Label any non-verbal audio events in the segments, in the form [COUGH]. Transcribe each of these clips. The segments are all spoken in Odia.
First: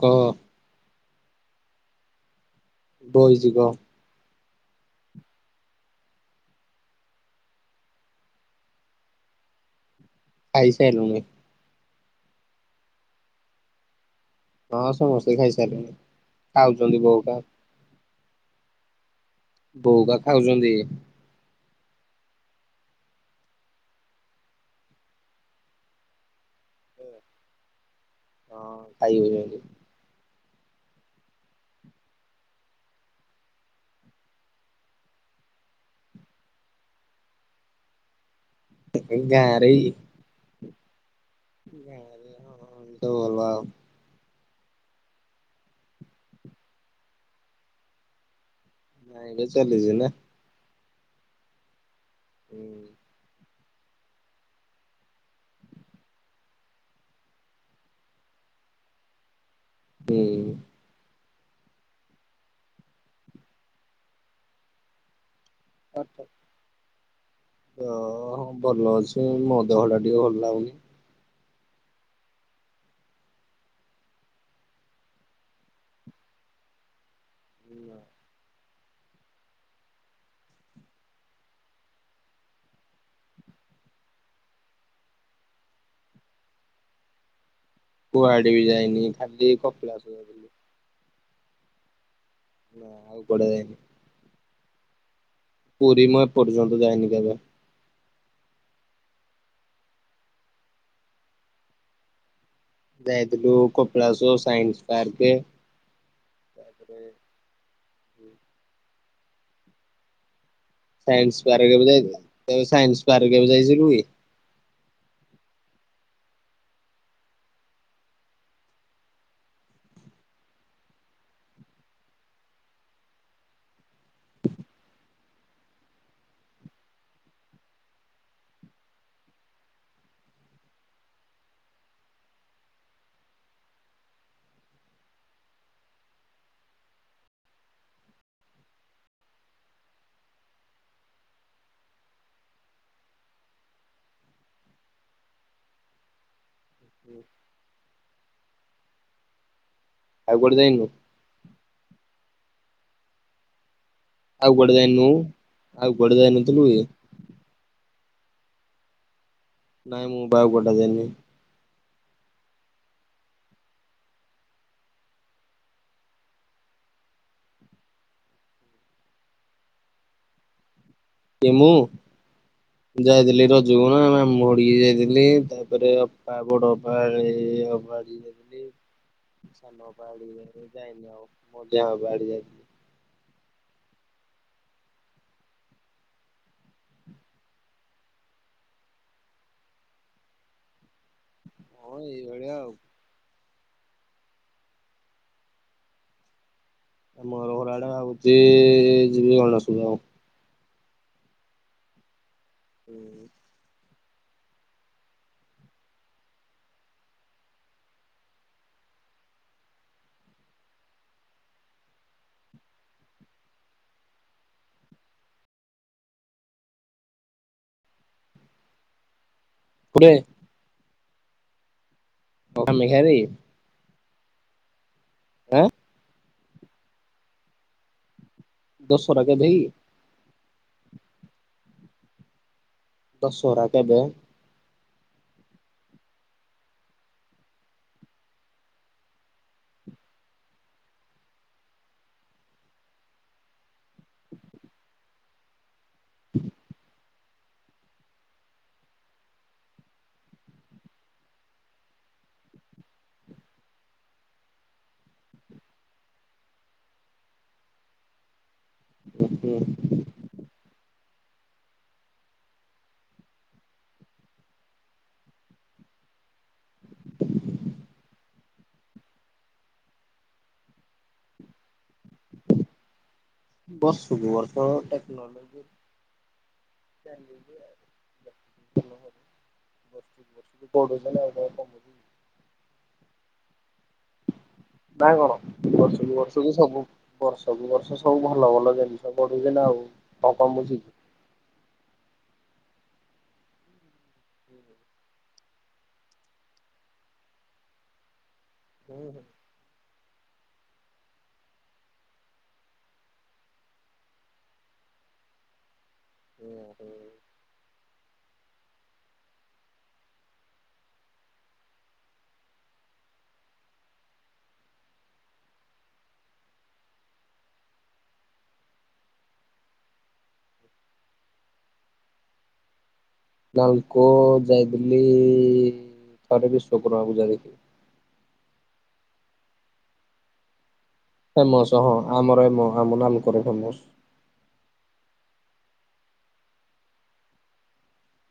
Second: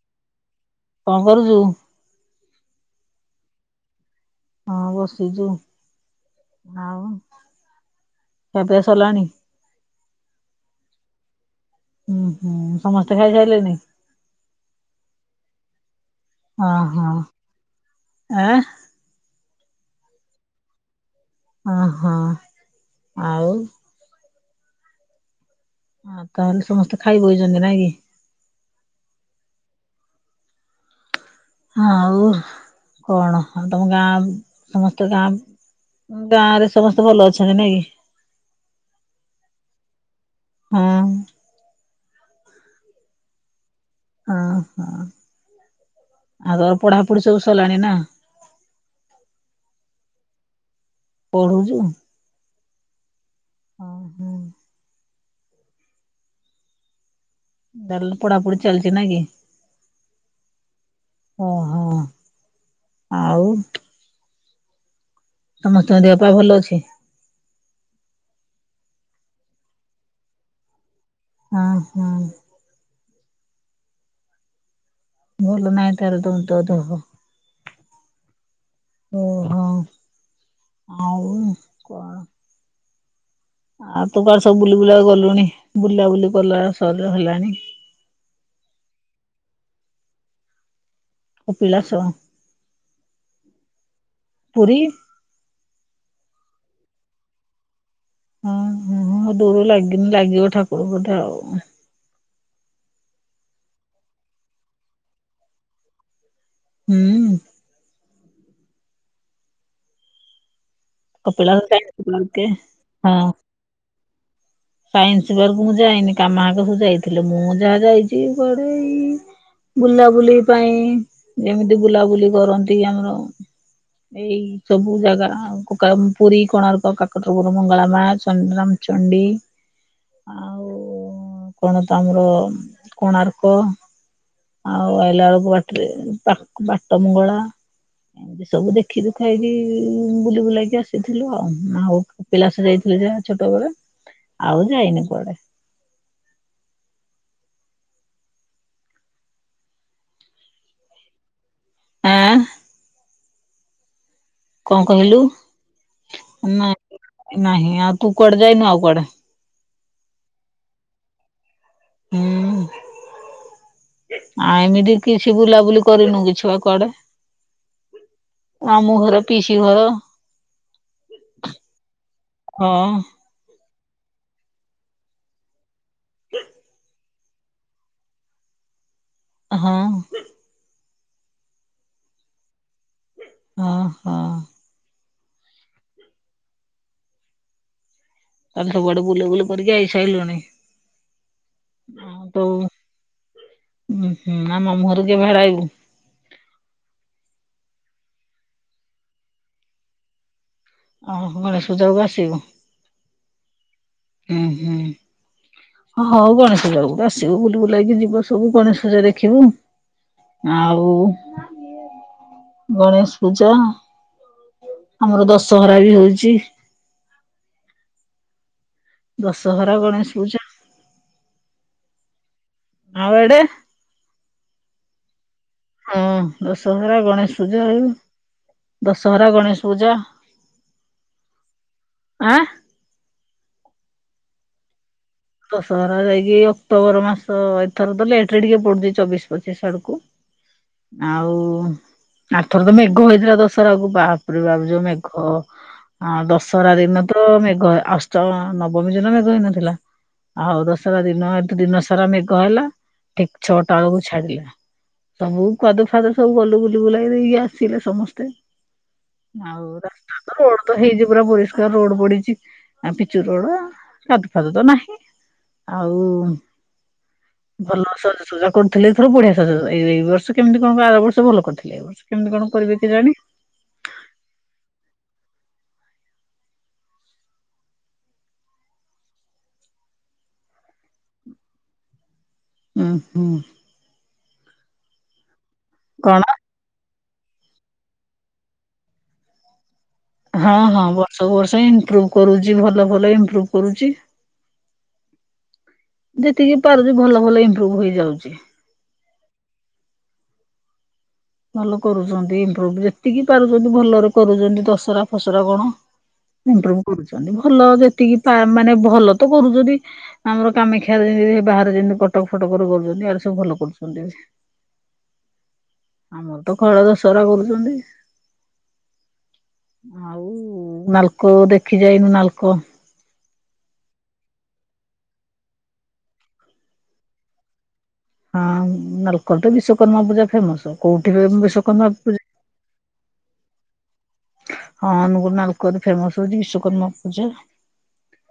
ହାଲୋ। କଁ କରଚୁ? ବଇଚି କହ। ହଁ ବସିଚୁ ଆଉ? ଖିଆପିଆ ସଲାଣି? ଖାଇ ସାଇଲୁନି। ଉଁ ହୁଁ ସମସ୍ତେ ଖାଇସାଇଲେନି। ହଁ ସମସ୍ତେ ଖାଇ ସାରିଲେନି ହଁ ଖାଉଛନ୍ତି ହଁ ବୋଉହକା। ଆଁ ବଉକା ଖାଉଛନ୍ତି। ଅ ହ ଆଉ। ହଁ ତାହେଲେ ସମସ୍ତେ ଖାଇ ବଇଛନ୍ତି ନାଇଁ କି? ହଁ ଖାଇବଇଛନ୍ତି। ଆଉ କଣ ଆଉ ତମ ଗାଁ ସମସ୍ତ ଗାଁ ଗାଁ ରେ ସମସ୍ତେ ଭଲ ଅଛନ୍ତି ନାଇ କି। ଟିକେ ଗାଁରେ କି? ହଁ ଅଂ। ସବୁ ଭଲ ଆଉ। ହଁ ହ ଆଉ ଆଉ ପଢାପଢି ସବୁ ସଲାଣି ନା। ନାଇଁ ଏବେ ଚାଲିଚି ନା। ପଢୁଚୁ? ଅ ହୁଁ। ତାହାଲେ ପଢାପଢ଼ି ଚାଲିଚି ନାଁଇକି। ହୁଁ [INAUDIBLE] ଓହୋ ଆଉ। ସମସ୍ତଙ୍କ ଦେହପା ଭଲ ଅଛି। ହଁ ଭଲ ଅଛି ମୋ ଦେହ ଟା ଟିକେ ଭଲ ଲାଗୁନି। ହଁ ହଁ। ଭଲ ନାହିଁ ତାହେଲେ ତମ ତୋ ଦେହ। ହୁ [INAUDIBLE] ଓହୋ ଆଉ କଣ? ଆଉ ତୁ କୁଆଡେ ସବୁ ବୁଲି ବୁଲା ଗଲୁଣି ବୁଲା ବୁଲି କଲା ସହଜ ହେଲାଣି। କୁଆଡେ ବି ଯାଇନି ଖାଲି କପିଳାସ ଯାଇଥିଲି। କପିଳାସ। ନା ଆଉ କୁଆଡେ ଯାଇନି। ପୁରୀ ପୁରୀ ମୁ ଏପର୍ଯ୍ୟନ୍ତ ଯାଇନି କେବେ। ହଁ ହ ହଁ ଡୋର ଲାଗିନି ଲାଗିବ ଠାକୁରଙ୍କଠେ ଆଉ। ଯାଇଥିଲୁ କପିଲାସ ସାଇନ୍ସ ପାର୍କେ। ତାପରେ, ହୁଁ ସାାଇନ୍ସ କପିଳାସ ପାର୍କେ ବି ସାଇନ୍ସ ଯାଇଥିଲୁ ପାର୍କ ତ ସାଇନ୍ସ ହଁ ପାର୍କେ କେବେ ଜାଇ ଥିଲୁ କି? ସାଇନ୍ସ ପାର୍କ ମୁଁ ଯାଇନି କାମା ହାକା ସବୁ ଯାଇଥିଲେ ମୁଁ ଯାହା ଯାଇଛି କୁଆଡେ ଏଇ ବୁଲାବୁଲି ପାଇଁ ଯେମିତି ବୁଲାବୁଲି କରନ୍ତି ଆମର ଏଇ ସବୁ ଜାଗା ପୁରୀ କୋଣାର୍କ କାକଟରପୁର ମଙ୍ଗଳା ମା ଚନ୍ଦ୍ରମ ଚଣ୍ଡି ଆଉ ଉଁ କଣ ତ ଆମର କୋଣାର୍କ। ଆଉ ଆଇଲା ବେଳୁକୁ ବାଟରେ ପା ବାଟ ମଙ୍ଗଳା। ଏମିତି ସବୁ ଦେଖି ଦୁଖାଇକି ବୁଲି ବୁଲେଇକି ଆସିଥିଲୁ ଆଉ ଆଉ କପିଳାସ ଯାଇ ଥିଲୁ ଯାହା ଛୋଟୋବେଳେ ଆଉ ଯାଇନି କୁଆଡେ। ଆଉ କୁଆଡେ ଯାଇନୁ। ଆଁ ଆଉ କୁଆଡେ କଁ ଯାଇନୁ? କହିଲୁ ଆଉ କୁଆଡେ ଯାଇନଥିଲୁ କି? ନାଇଁ ନାହିଁ ଆଉ ତୁ କୁଆଡେ ଯାଇନୁ ଆଉ କୁଆଡେ। ନାଇଁ ମୁଁ ପା ଆଉ କୁଆଡ଼େ ଯାଇନି। ହୁଁ। ଆ ଏମିତି କିଛି ବୁଲାବୁଲି କରିନୁ କିଛି ଆଉ କୁଆଡେ। ମାମୁଁଘର ପିଇସିଘର। କିଏ ମୁଁ ଯାଇଥିଲି ର ଜକୁ ନା ମାମୁଁ ଘଟିକି ଯାଇଥିଲି ତାପରେ ଅପା ବଡଅପା। [UNINTELLIGIBLE] [INAUDIBLE] ହଁ ସାନ ଅପା ଘଟିକି ଜମାରୁ ଯାଇନି ଆଉ ମଝିଆ ଅପା ଘଟିକି ଯାଇଥିଲି। ଅହଁ। ତାହେଲେ ସବୁଆଡେ ବୁଲାବୁଲି କରିକି ଆଇସାଇଲୁଣି। ହଁ ଏଇଭଳିଆ ଆଉ। ଉହୁଁ ଆଉ ମାମୁଁ ଘରକୁ କେବେ ହେରା ଆଇବୁ। ମାମୁଁ ଘର ଘର ଆଡେ ଭାବୁଚି ଯିବି ଗଣେଷ ପୂଜାକୁ। ଅଃ ଗଣେଷ ପୂଜା କୁ ଆସିବୁ। ହୁଁ। ଉଁହୁଁ। ହଁ ହଉ ଗଣେଶ ପୂଜା ବେଳୁକୁ ତ ଆସିବୁ ବୁଲି ବୁଲାକି ଯିବ ସବୁ ଗଣେଶ ପୂଜା ଦେଖିବୁ। ଆଉ ଗଣେଶ ପୂଜା ଆମର ଦଶହରା ବି ହୋଉଚି। ଦଶହରା କୋଉଠେ ଗଣେଶ ପୂଜା। ଓ ଆଉ କମେକ୍ଷାରେ କି। ଏଡେ ହଁ ଦଶହରା ଗଣେଶ ପୂଜା ଆଉ ଦଶହରା କେବେ କି? ଗଣେଶ ପୂଜା। ଆଁ ଦଶହରା କେବେ? ଦଶହରା ଯାଇକି ଅକ୍ଟୋବୋର ମାସ ଏଥର ତ ଲେଟ୍ ରେ ଟିକେ ପଡୁଚି ଚବିଶ ପଚିଶି ଆଡୁକୁ। ଆଉ ଆର ଥର ତ ମେଘ ହୋଇଥିଲା ଦଶହରା କୁ ବାପରେ ବାପ୍ ଯୋଉ ମେଘ। ହଁ ଦଶହରା ଦିନ ତ ମେଘ ଅଷ୍ଟମ ନବମୀ ଦିନ ମେଘ ହେଇନଥିଲା। ଆଉ ଦଶରା ଦିନ ଏନ୍ତି ଦିନ ସାରା ମେଘ ହେଲା ଠିକ ଛଅଟା ଆଳୁକୁ ଛାଡିଲା। ସବୁ କାଦୁଅ ଫାଦୁଅରେ ସବୁ ଗୁଲୁ ବୁଲିବୁଲାଇ ଦେଇକି ଆସିଲେ ସମସ୍ତେ। ହୁଁ ଆଉ ରାସ୍ତା ତ ରୋଡ୍ ତ ହେଇଯି ପୁରା ପରିଷ୍କାର ରୋଡ୍ ପଡିଚି ଆଁ ପିଚୁ ରୋଡ୍ କାଦୁ ଫାଦୁ ତ ନାହିଁ। ଆଉ ଭଲ ସଜସଜା କରୁଥୁଲେ ଏଥର ବଢିଆ ସାଜସଜା ଏଇ ଏଇ ବର୍ଷ କେମିତି କଣ ଆର ବର୍ଷ ଭଲ କରିଥିଲେ ଏଇ ବର୍ଷ କେମିତି କଣ। କରିବେ କେଜାଣି। ବର୍ଷ କୁ ବର୍ଷ ଟେକ୍ନୋଲୋଜି [UNINTELLIGIBLE] ଉଁହୁଁ। ନା କଣ ବର୍ଷୁକୁ କଣ ବର୍ଷକୁ ସବୁ ବର୍ଷକୁ ବର୍ଷ ସବୁ ଭଲ ଭଲ ଜିନିଷ ଗଢ଼ିବେ ନା ଆଉ। କଣ ହଁ କମୁଛି ହଁ କି? ବର୍ଷକୁ ବର୍ଷ ଇମ୍ପ୍ରୋଭ କରୁଚି ଭଲ ଭଲ ଇମ୍ପ୍ରୁଭ କରୁଛି। ଯେତିକି ପାରୁଛି ଭଲ ଭଲ ଇମ୍ପ୍ରୁଭ ହେଇଯାଉଚି। ହୁଁ। ଭଲ କରୁଛନ୍ତି ଇମ୍ପ୍ରୁଭ ଯେତିକି ପାରୁଛନ୍ତି ଭଲରେ କରୁଛନ୍ତି ଦସରା ଫସରା କଣ ଇମ୍ପ୍ରୁଭ କରୁଛନ୍ତି ଭଲ ଯେ ତିକି ମାନେ ଭଲ ତ କରୁଛନ୍ତି ଆମର କାମାକ୍ଷାରେ ଯେମିତି ବାହାରେ ଯେମିତି କଟକ ଫଟକରେ କରୁଛନ୍ତି ଇଆଡ଼େ ସବୁ ଭଲ କରୁଛନ୍ତି। ଆମର ତ କଳା ଦସହରା କରୁଛନ୍ତି। ଆଉ ନାଲକୋ ଦେଖି ଯାଇନୁ ନାଲକୋ ନାଲକୋ ଯାଇଦିଲି ଥରେ ବିିଶ୍ଵକର୍ମା ପୂଜା ଦେଖି। ହଁ, ନାଲକୋ ରେ ବିଶ୍ଵକର୍ମା ପୂଜା ଫେମସ କୋଉଠି ଫେମସ ବିଶ୍ଵକର୍ମା ପୂଜା ହଁ, ମୁଁ ନାଲକୋ ରେ ସବୁ ହଁ, ଅନୁଗୁଳ ନାଲକୋ ରେ ଫେମସ ହଉଛି ବିଶ୍ଵକର୍ମା ପୂଜା।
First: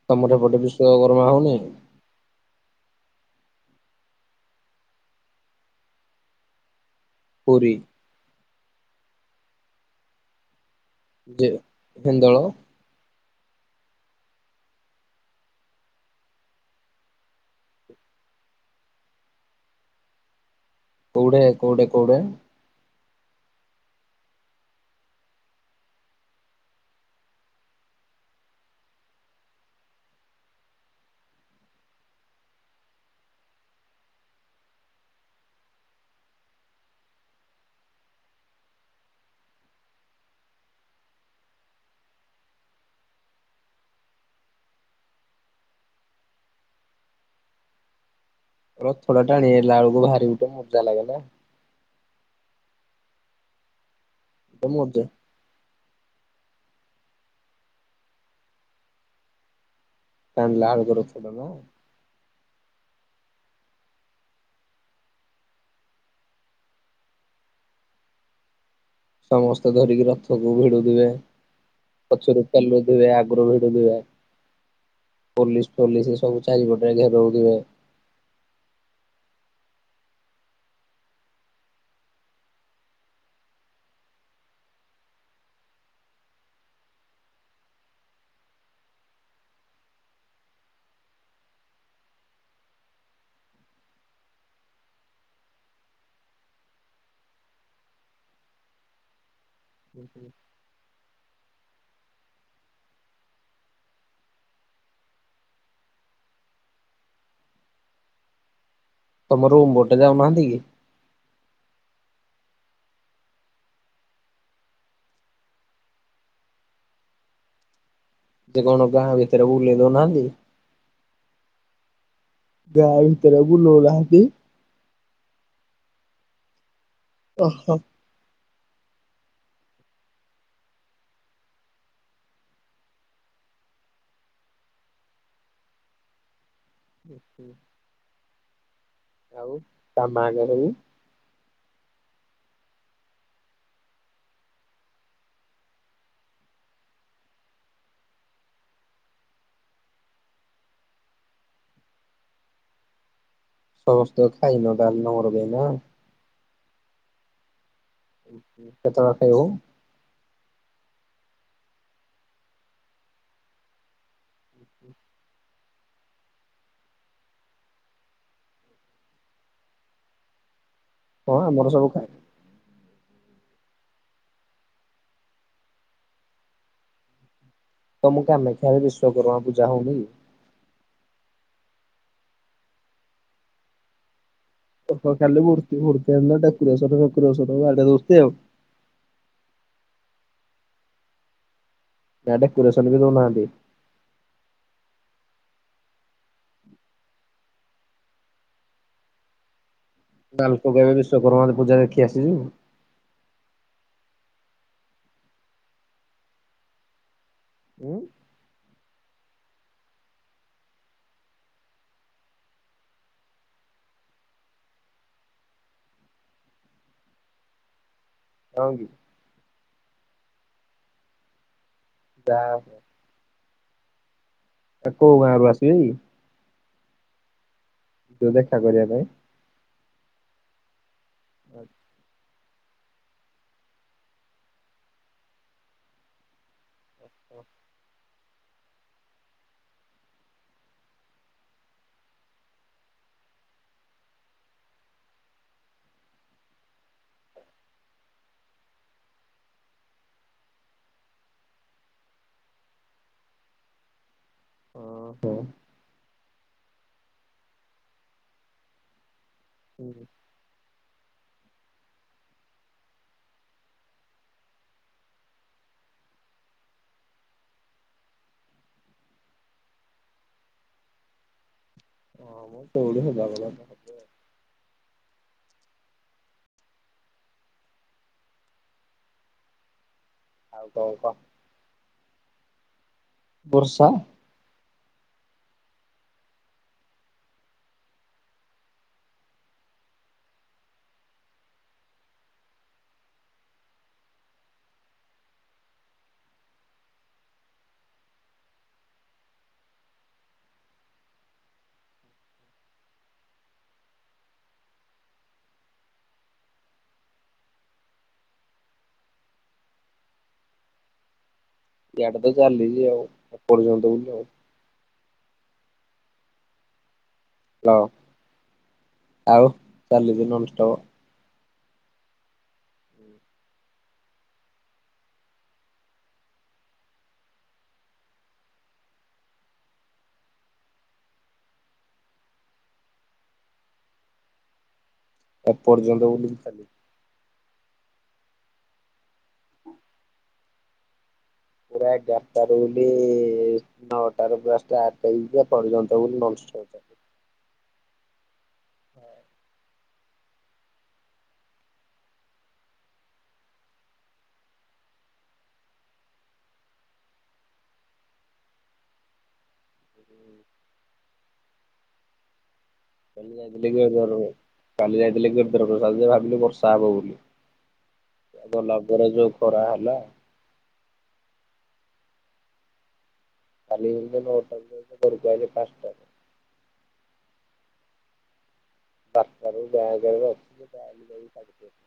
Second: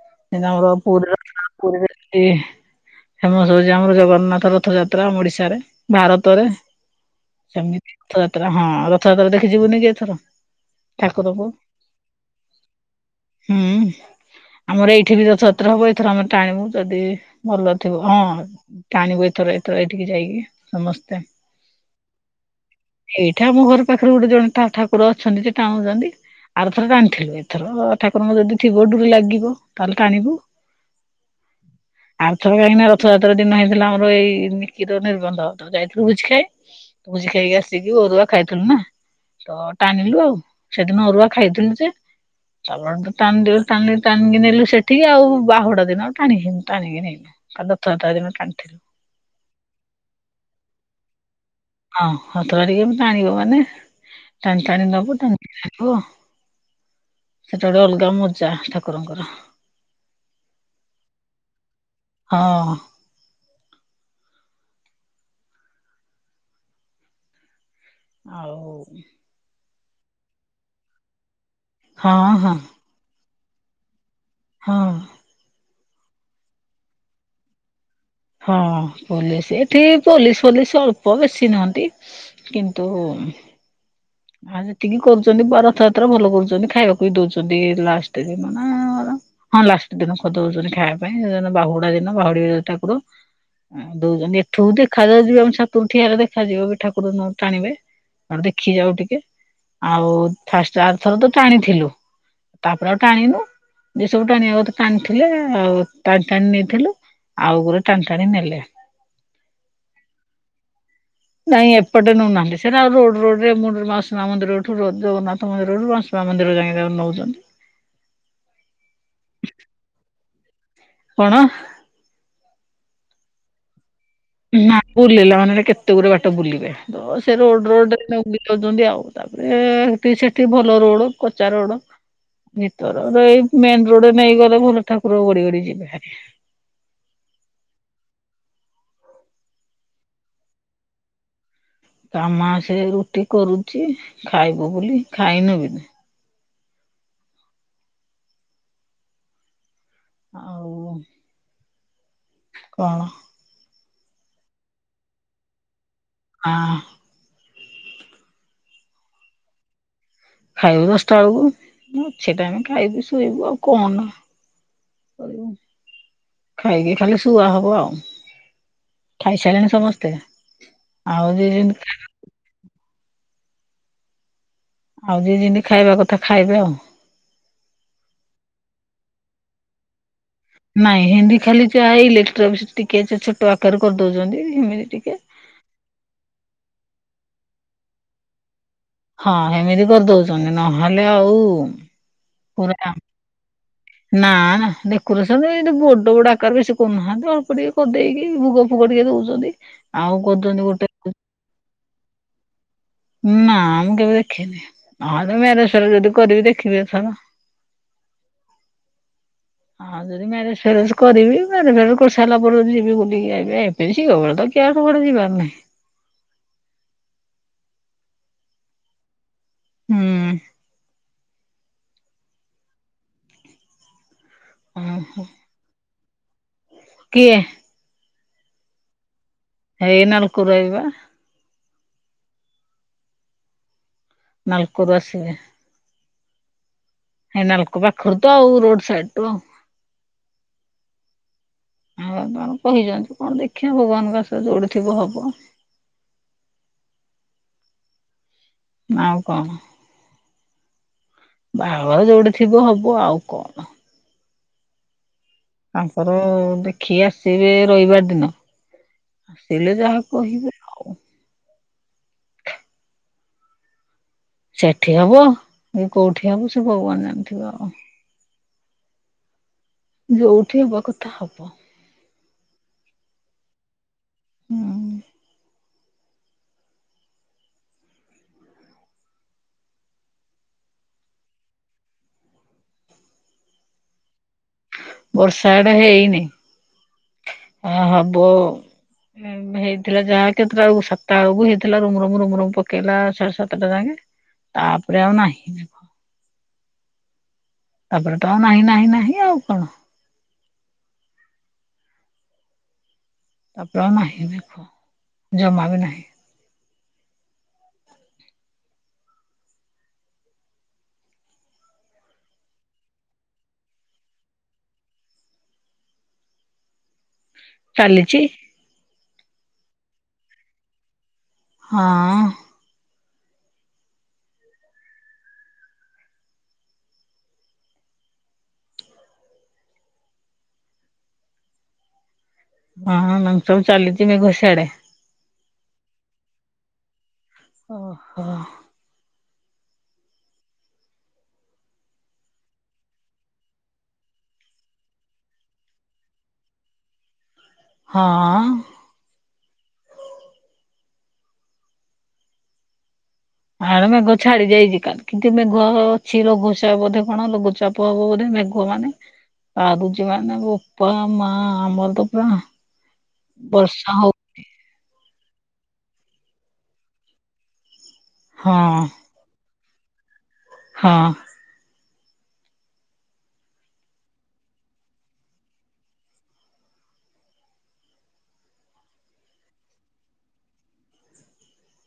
ତମର ଏପଟେ ଆମର ପ ବିଶ୍ଵକର୍ମା ହଉନି ପୁରୀ ଫେମସ ହଉଛି ଆମର ଜଗନ୍ନାଥ ରଥ ଯାତ୍ରା ଓଡିଶାରେ ଭାରତରେ। ପୁରୀ ସେମିତି ରଥଯାତ୍ରା ହଁ ରଥଯାତ୍ରା ଦେଖିଯିବୁନି ଏଥର। ଠାକୁରଙ୍କୁ ଯେ ହିନ୍ଦଳ। ହୁଁ। ଆମର ଏଇଠି ବି ରଥଯାତ୍ରା ହବ ଏଥର ଆମେ ଟାଣିବୁ ଯଦି ଭଲ ଥିବ ହଁ ଟାଣିବୁ ଏଥର ତ ଏତିିକି ଯାଇକି। କେଉଡେ କେଉଡେ କେଉଡେ? ଏଇଟା ଆମ ଘର ପାଖରେ ଗୋଟେ ଜଣେ ଠାକୁର ଅଛନ୍ତି ସେ ଟାଣୁଛନ୍ତି। ଆର ଥର ଟାଣିଥିଲୁ ଏଥର ଠାକୁରଙ୍କ ଯଦି ଥିବ ଡୋରି ଲାଗିବ ତାହେଲେ ଟାଣିବୁ। [UNINTELLIGIBLE] ଆଉ ଥରେ କାହିଁକିନା ରଥଯାତ୍ରା ଦିନ ହେଇଥିଲା ଆମର ଏଇ ନିକିର ନିର୍ବନ୍ଧ ତ ଯାଇଥିଲୁ ଭୋଝି ଖାଇ। ତ ଭୋଜି ଖାଇକି ଆସିକି ଅଧୁଆ ଖାଇଥିଲୁ ନା ତ ଟାଣିଲୁ ଆଉ। ସେଦିନ ଅରୁଆ ଯାଇଥିଲି ଯେ ଚାଣ ତ ଟିଲ ଟାଣିକି ନେଲୁ ସେଠିକି ଆଉ ବାହୁଡା ଦିନ ଆଉ ଟାଣିକି ଟାଣିକି ନେଲୁ। ରଥଯାତ୍ରା ଦିନ ଟାଣିଥିଲୁ। ରଥଟା ଟାଣି ଆଣିଲା ବେଳକୁ ଭାରି ଗୋଟେ ମଜା ଲାଗିଲା। ହଁ ସତକା ଟିକେ ଟାଣିବ ମାନେ ଟାଣି ଗୋଟେ ଟାଣି ମଜା ନବ ଟାଣି ଓ ସେତଳେ ଅଲଗା ମଜା ଠାକୁରଙ୍କର। କଣ [UNINTELLIGIBLE] ହଁ। ଆଉ ର ଧରିକି ରଥକୁ ଭିଡୁ ଦେବେ ହଁ ପଛରୁ ହଁ ଚାଲଥିବେ ଆଗରୁ ଭିଡୁ ଦେବେ। ହଁ। ପୋଲିସ ସବୁ ଚାରିପଟେ ଘେରଉ ଯିବେ। ହଁ ପୋଲିସ ଏଠି ପୋଲିସ ପୋଲିସ ଅଳ୍ପ ବେଶୀ ନୁହନ୍ତି କିନ୍ତୁ ହୁଁ। ଆ ଯେତିକି କରୁଛନ୍ତି ରଥ ଯାତ୍ରା ଭଲ କରୁଛନ୍ତି ଖାଇବାକୁ ବି ଦଉଛନ୍ତି ଲାଷ୍ଟରେ [UNINTELLIGIBLE] ହଁ ଲାଷ୍ଟ ଦିନ ଖୋଦଉଛନ୍ତି ଖାଇବା ପାଇଁ ସେଦ ବାହୁଡା ଦିନ ବାହୁଡିବେ ଠାକୁର। ଦଉଛନ୍ତି ଏଠୁ ଦେଖାଯାଉ ଯିବ ଆମ ଛାତରୁ ଠିଆହେଲେ ଦେଖାଯିବ ବି ଠାକୁର ଟାଣିବେ। ଦେଖି ଯାଉ ଟିକେ ଆଉ ଫାଷ୍ଟ ଆରଥର ତ ଟାଣିଥିଲୁ। ତାପରେ ଆଉ ଟାଣିନୁ ଯେ ସବୁ ଟାଣିବା ଟାଣିଥିଲେ ଆଉ ଟାଣି ଟାଣି ନେଇଥିଲୁ। ଆଉ ଗୁରେ ଟାଣି ଟାଣି ନେଲେ। ତମର ରୁମ୍ ବୋଟେ ଯାଉନାହାନ୍ତି କି? ନାଇଁ ଏପଟେ ନଉନାହାନ୍ତି ସେରା ରୋଡ ରୋଡରେ ମୁଁ ମାସ ମନ୍ଦିର ଜଗନ୍ନାଥ ମନ୍ଦିରରୁ ମାସ ମନ୍ଦିର ଯାଇ ତାକୁ ନଉଛନ୍ତି। ଯେ କଣ ଗାଁ ଭିତରେ ବୁଲେଇ ଦଉନାହାନ୍ତି। କଣ? ଗାଁ ଭିତରେ ବୁଲୁ ହେଲା ନା ବୁଲିଲା ମାନେ ଏ କେତେ ଗୁଡେ ବାଟ ବୁଲିବେ। ତ ସେ ରୋଡ ଓହୋ। ରୋଡ ରେ ନେଉ ଛନ୍ତି ଆଉ। ତାପରେ ହେଟି ସେଠି ଭଲ ରୋଡ, କଚା ରୋଡ ଭିତରର ଏଇ ମେନ ରୋଡରେ ନେଇଗଲେ, ଭଲ ଠାକୁର ଗଡି ଗଡି ଯିବେ। [INAUDIBLE] ଆଉ ତା ମା ଯାଇନି? ତା ମା ସେ ରୁଟି କରୁଛି। ଖାଇବ ବୋଲି। ଖାଇନ ବିିନି ଆଉ କଣ? ସମସ୍ତେ ଖାଇନ, ତାଲ ନମର ଦେଇନା ହଁ। କେତେବେଳେ ଖାଇବୁ? ଖାଇବୁ ଦଶଟା ବେଳକୁ। ଅଛି ଟାଇମ୍ ଖାଇକି ଶୋଇବୁ ଆଉ। କଣ? ଖାଇକି ଖାଲି ଶୁଆ ହବ ଆଉ। ଖାଇସାରିଲେଣି ସମସ୍ତେ? ହଁ ଆଉ ଦି ଆମର ଦିନି ସବୁ ଖାଏ ଆଉ ଦି ଦିନି ଖାଇବା କଥା ଖାଇବେ ଆଉ। ତମ କାମାକ୍ଷା ରେ ବିଶ୍ଵକର୍ମାପୂଜା ହଉନି କି? ନାଇଁ ହେନ୍ଦୀ ଖାଲି ଯାହା ଇଲେଟ୍ରିକ ଅଫିସ ରେ, ଟିକେ ଆ-ଛୋଟ ଆକାରରେ କରିଦଉଛନ୍ତି। ଏମିତି ଟିକେ ଏପଟେ ଖାଲି ମୂର୍ତ୍ତୀ ଫୁର୍ତ୍ତି ଆଣି ଖାଲି ଡେକରେସନ୍, ଫେକରସନ୍ ଆଣି ବାଡ଼େଇ ଦେଉଛନ୍ତି ଆଉ। ହଁ ହେମିତି କରିଦଉଛନ୍ତି ନହେଲେ ଆଉ ନା ପୁରା ଡେକୋରେସନ୍ ବି ଦଉନାହାନ୍ତି। ନା ନା, ଡେକୋରେସନ ଏଇ ବଡ ବଡ ଆକାର ବେଶୀ କରୁନାହାନ୍ତି। ଅଳ୍ପ ଟିକେ କରି ଦେଇକି ଭୋଗ ଫୋଗ ପୁଡିଆ ଦଉଛନ୍ତି। ଆଉ କରୁଛନ୍ତି ନାଲକୋ ଗୋଟେ କାଳେ ବିଶ୍ଵକର୍ମା ପୂଜା ଦେଖି ଆସିଛୁ। ନା ମୁଁ କେବେ ଦେଖିନି। ଆ ମ୍ୟାରେଜ ପ୍ୟାରେଜ ଯୋଉଠି କରିବି ଦେଖିବି ଏଥର। ଉଁ। ହଉ ଯଦି ମ୍ୟାରେଜ ଫ୍ୟାରେଜ କରିବି। ମ୍ୟାରେଜ ଫେରଜ କରି ସାରିଲା ପରେ, ଯିବି ବୁଲିକି ଆଇବି ଆଉ। ଏବେ ଝିଅ ବେଳେ କିଆ କୁଆଡେ ଯିବାର ନାହିଁ। ହଁ କି। ହୁଁ। ଯା ହଉ। ଆ କୋଉ ଗାଁ ରୁ ଆସି ବେକି? କିଏ ଯୋଉ ଦେଖା କରିବା ପାଇଁ? ହେଇ ନାଲକୋ ରୁ ଆଇବେ ପା। ଆ ନାଲକୋ ରୁ ଆସିବେ। ହେ ନାଲକୋ ପାଖରୁ ତ ଆଉ ରୋଡ ସାଇଟ ରୁ ଆଉ। ଆଉ ତାଙ୍କର କହିଛନ୍ତି କଣ ଦେଖିବା ଭଗବାନଙ୍କ ଆଶୀର୍ବାଦ ଯୋଉଠି ଥିବ ହବ। [INAUDIBLE] ଆଉ କଣ? ବାହାଘର ଯୋଉଠି ଥିବ ହବ। ଆଉ କଣ? ଓହୋ ହଁ ତାଙ୍କର ଦେଖି ଆସିବେ ରଇବାର ଦିନ। ଆସିଲେ ଯାହା କହିବ ଆଉ। ସେଠି ହବ କି କୋଉଠି ହବ, ସେ ଭଗବାନ ଜାଣିଥିବ ଆଉ। ଯୋଉଠି ହବା କଥା ହବ। ହଁ ମ ଯୋଉଠି ହବା କଥା ତ ହବ। ହୁଁ ଆଉ କଣ କହ? ବର୍ଷା ବର୍ଷା ଇଆଡ଼େ ହେଇନି। ଆ ହବ। ହେଇଥିଲା ଯାହା କେତେଟା ବେଳୁ, ସାତଟା ବେଳକୁ ହେଇଥିଲା। ରୁମ, ରମ, ରୁମ, ରୁମ-ପକେଇଲା ସାଢେ ସାତଟା ଯାଙ୍କେ। ତାପରେ ଆଉ ନାହିଁ। ତାପରେ ତ ଆଉ ନାହିଁ ନାହିଁ ନାହିଁ ଆଉ କଣ। ତାପ ଆଉ ନାହିଁ ଦେଖ ଜମା ବି ନାହିଁ। ଏଇଡେ ତ ଚାଲିଛି ଆଉ ଏପ୍ରଯନ୍ତ [INAUDIBLE] ହ୍ୟାଲୋ ଚାଲିଚି? ଆଉ ଚାଲିଛି ନନଷ୍ଟପ। ହଁଅ। ହଁ ନାନଷ୍ଟପ ଚାଲିଛି ମେଘ ସିଆଡେ। ଏପର୍ଯ୍ୟନ୍ତ ବୋଲି ଚାଲି ଓ ହୋ। ପୁରା ଏଗାରଟା ରୁ ବୋଲି ନଅଟା ରୁ ଷ୍ଟାର୍ଟ ହେଇକି ଏପର୍ଯ୍ୟନ୍ତ ବୋଲି ନ ହଟ [INAUDIBLE] ହଁଅ। ଆ ମେଘ ଛାଡି ଯାଇଛି କାଲି କିନ୍ତୁ ମେଘ ଅଛି ଲଘୁଚାପ ବୋଧେ କଣ ଲଘୁଚାପ ହବ ବୋଧେ। ମେଘ ମାନେ ବାରୁଛି ମାନେ ବୋପା ମା ଆମର ତ ପୁରା କାଲି ଯାଇଥିଲେ ବର୍ଷା ଗରି ହଉ ଧର କାଲି ଯାଇଥିଲେ ଗିରିଧର ପ୍ରସାଦ ଭାବିଲେ ବର୍ଷା ହବ ବୋଲି। ହଁ ଗଲା ପରେ ଯୋଉ ଖରା ହେଲା। ହଁ। କାଲି ଗଲି ନଟା ରୁ ଘରକୁ ଆଇଲି ପାଞ୍ଚ ଟା ରୁ। ତା ପରେ [UNINTELLIGIBLE]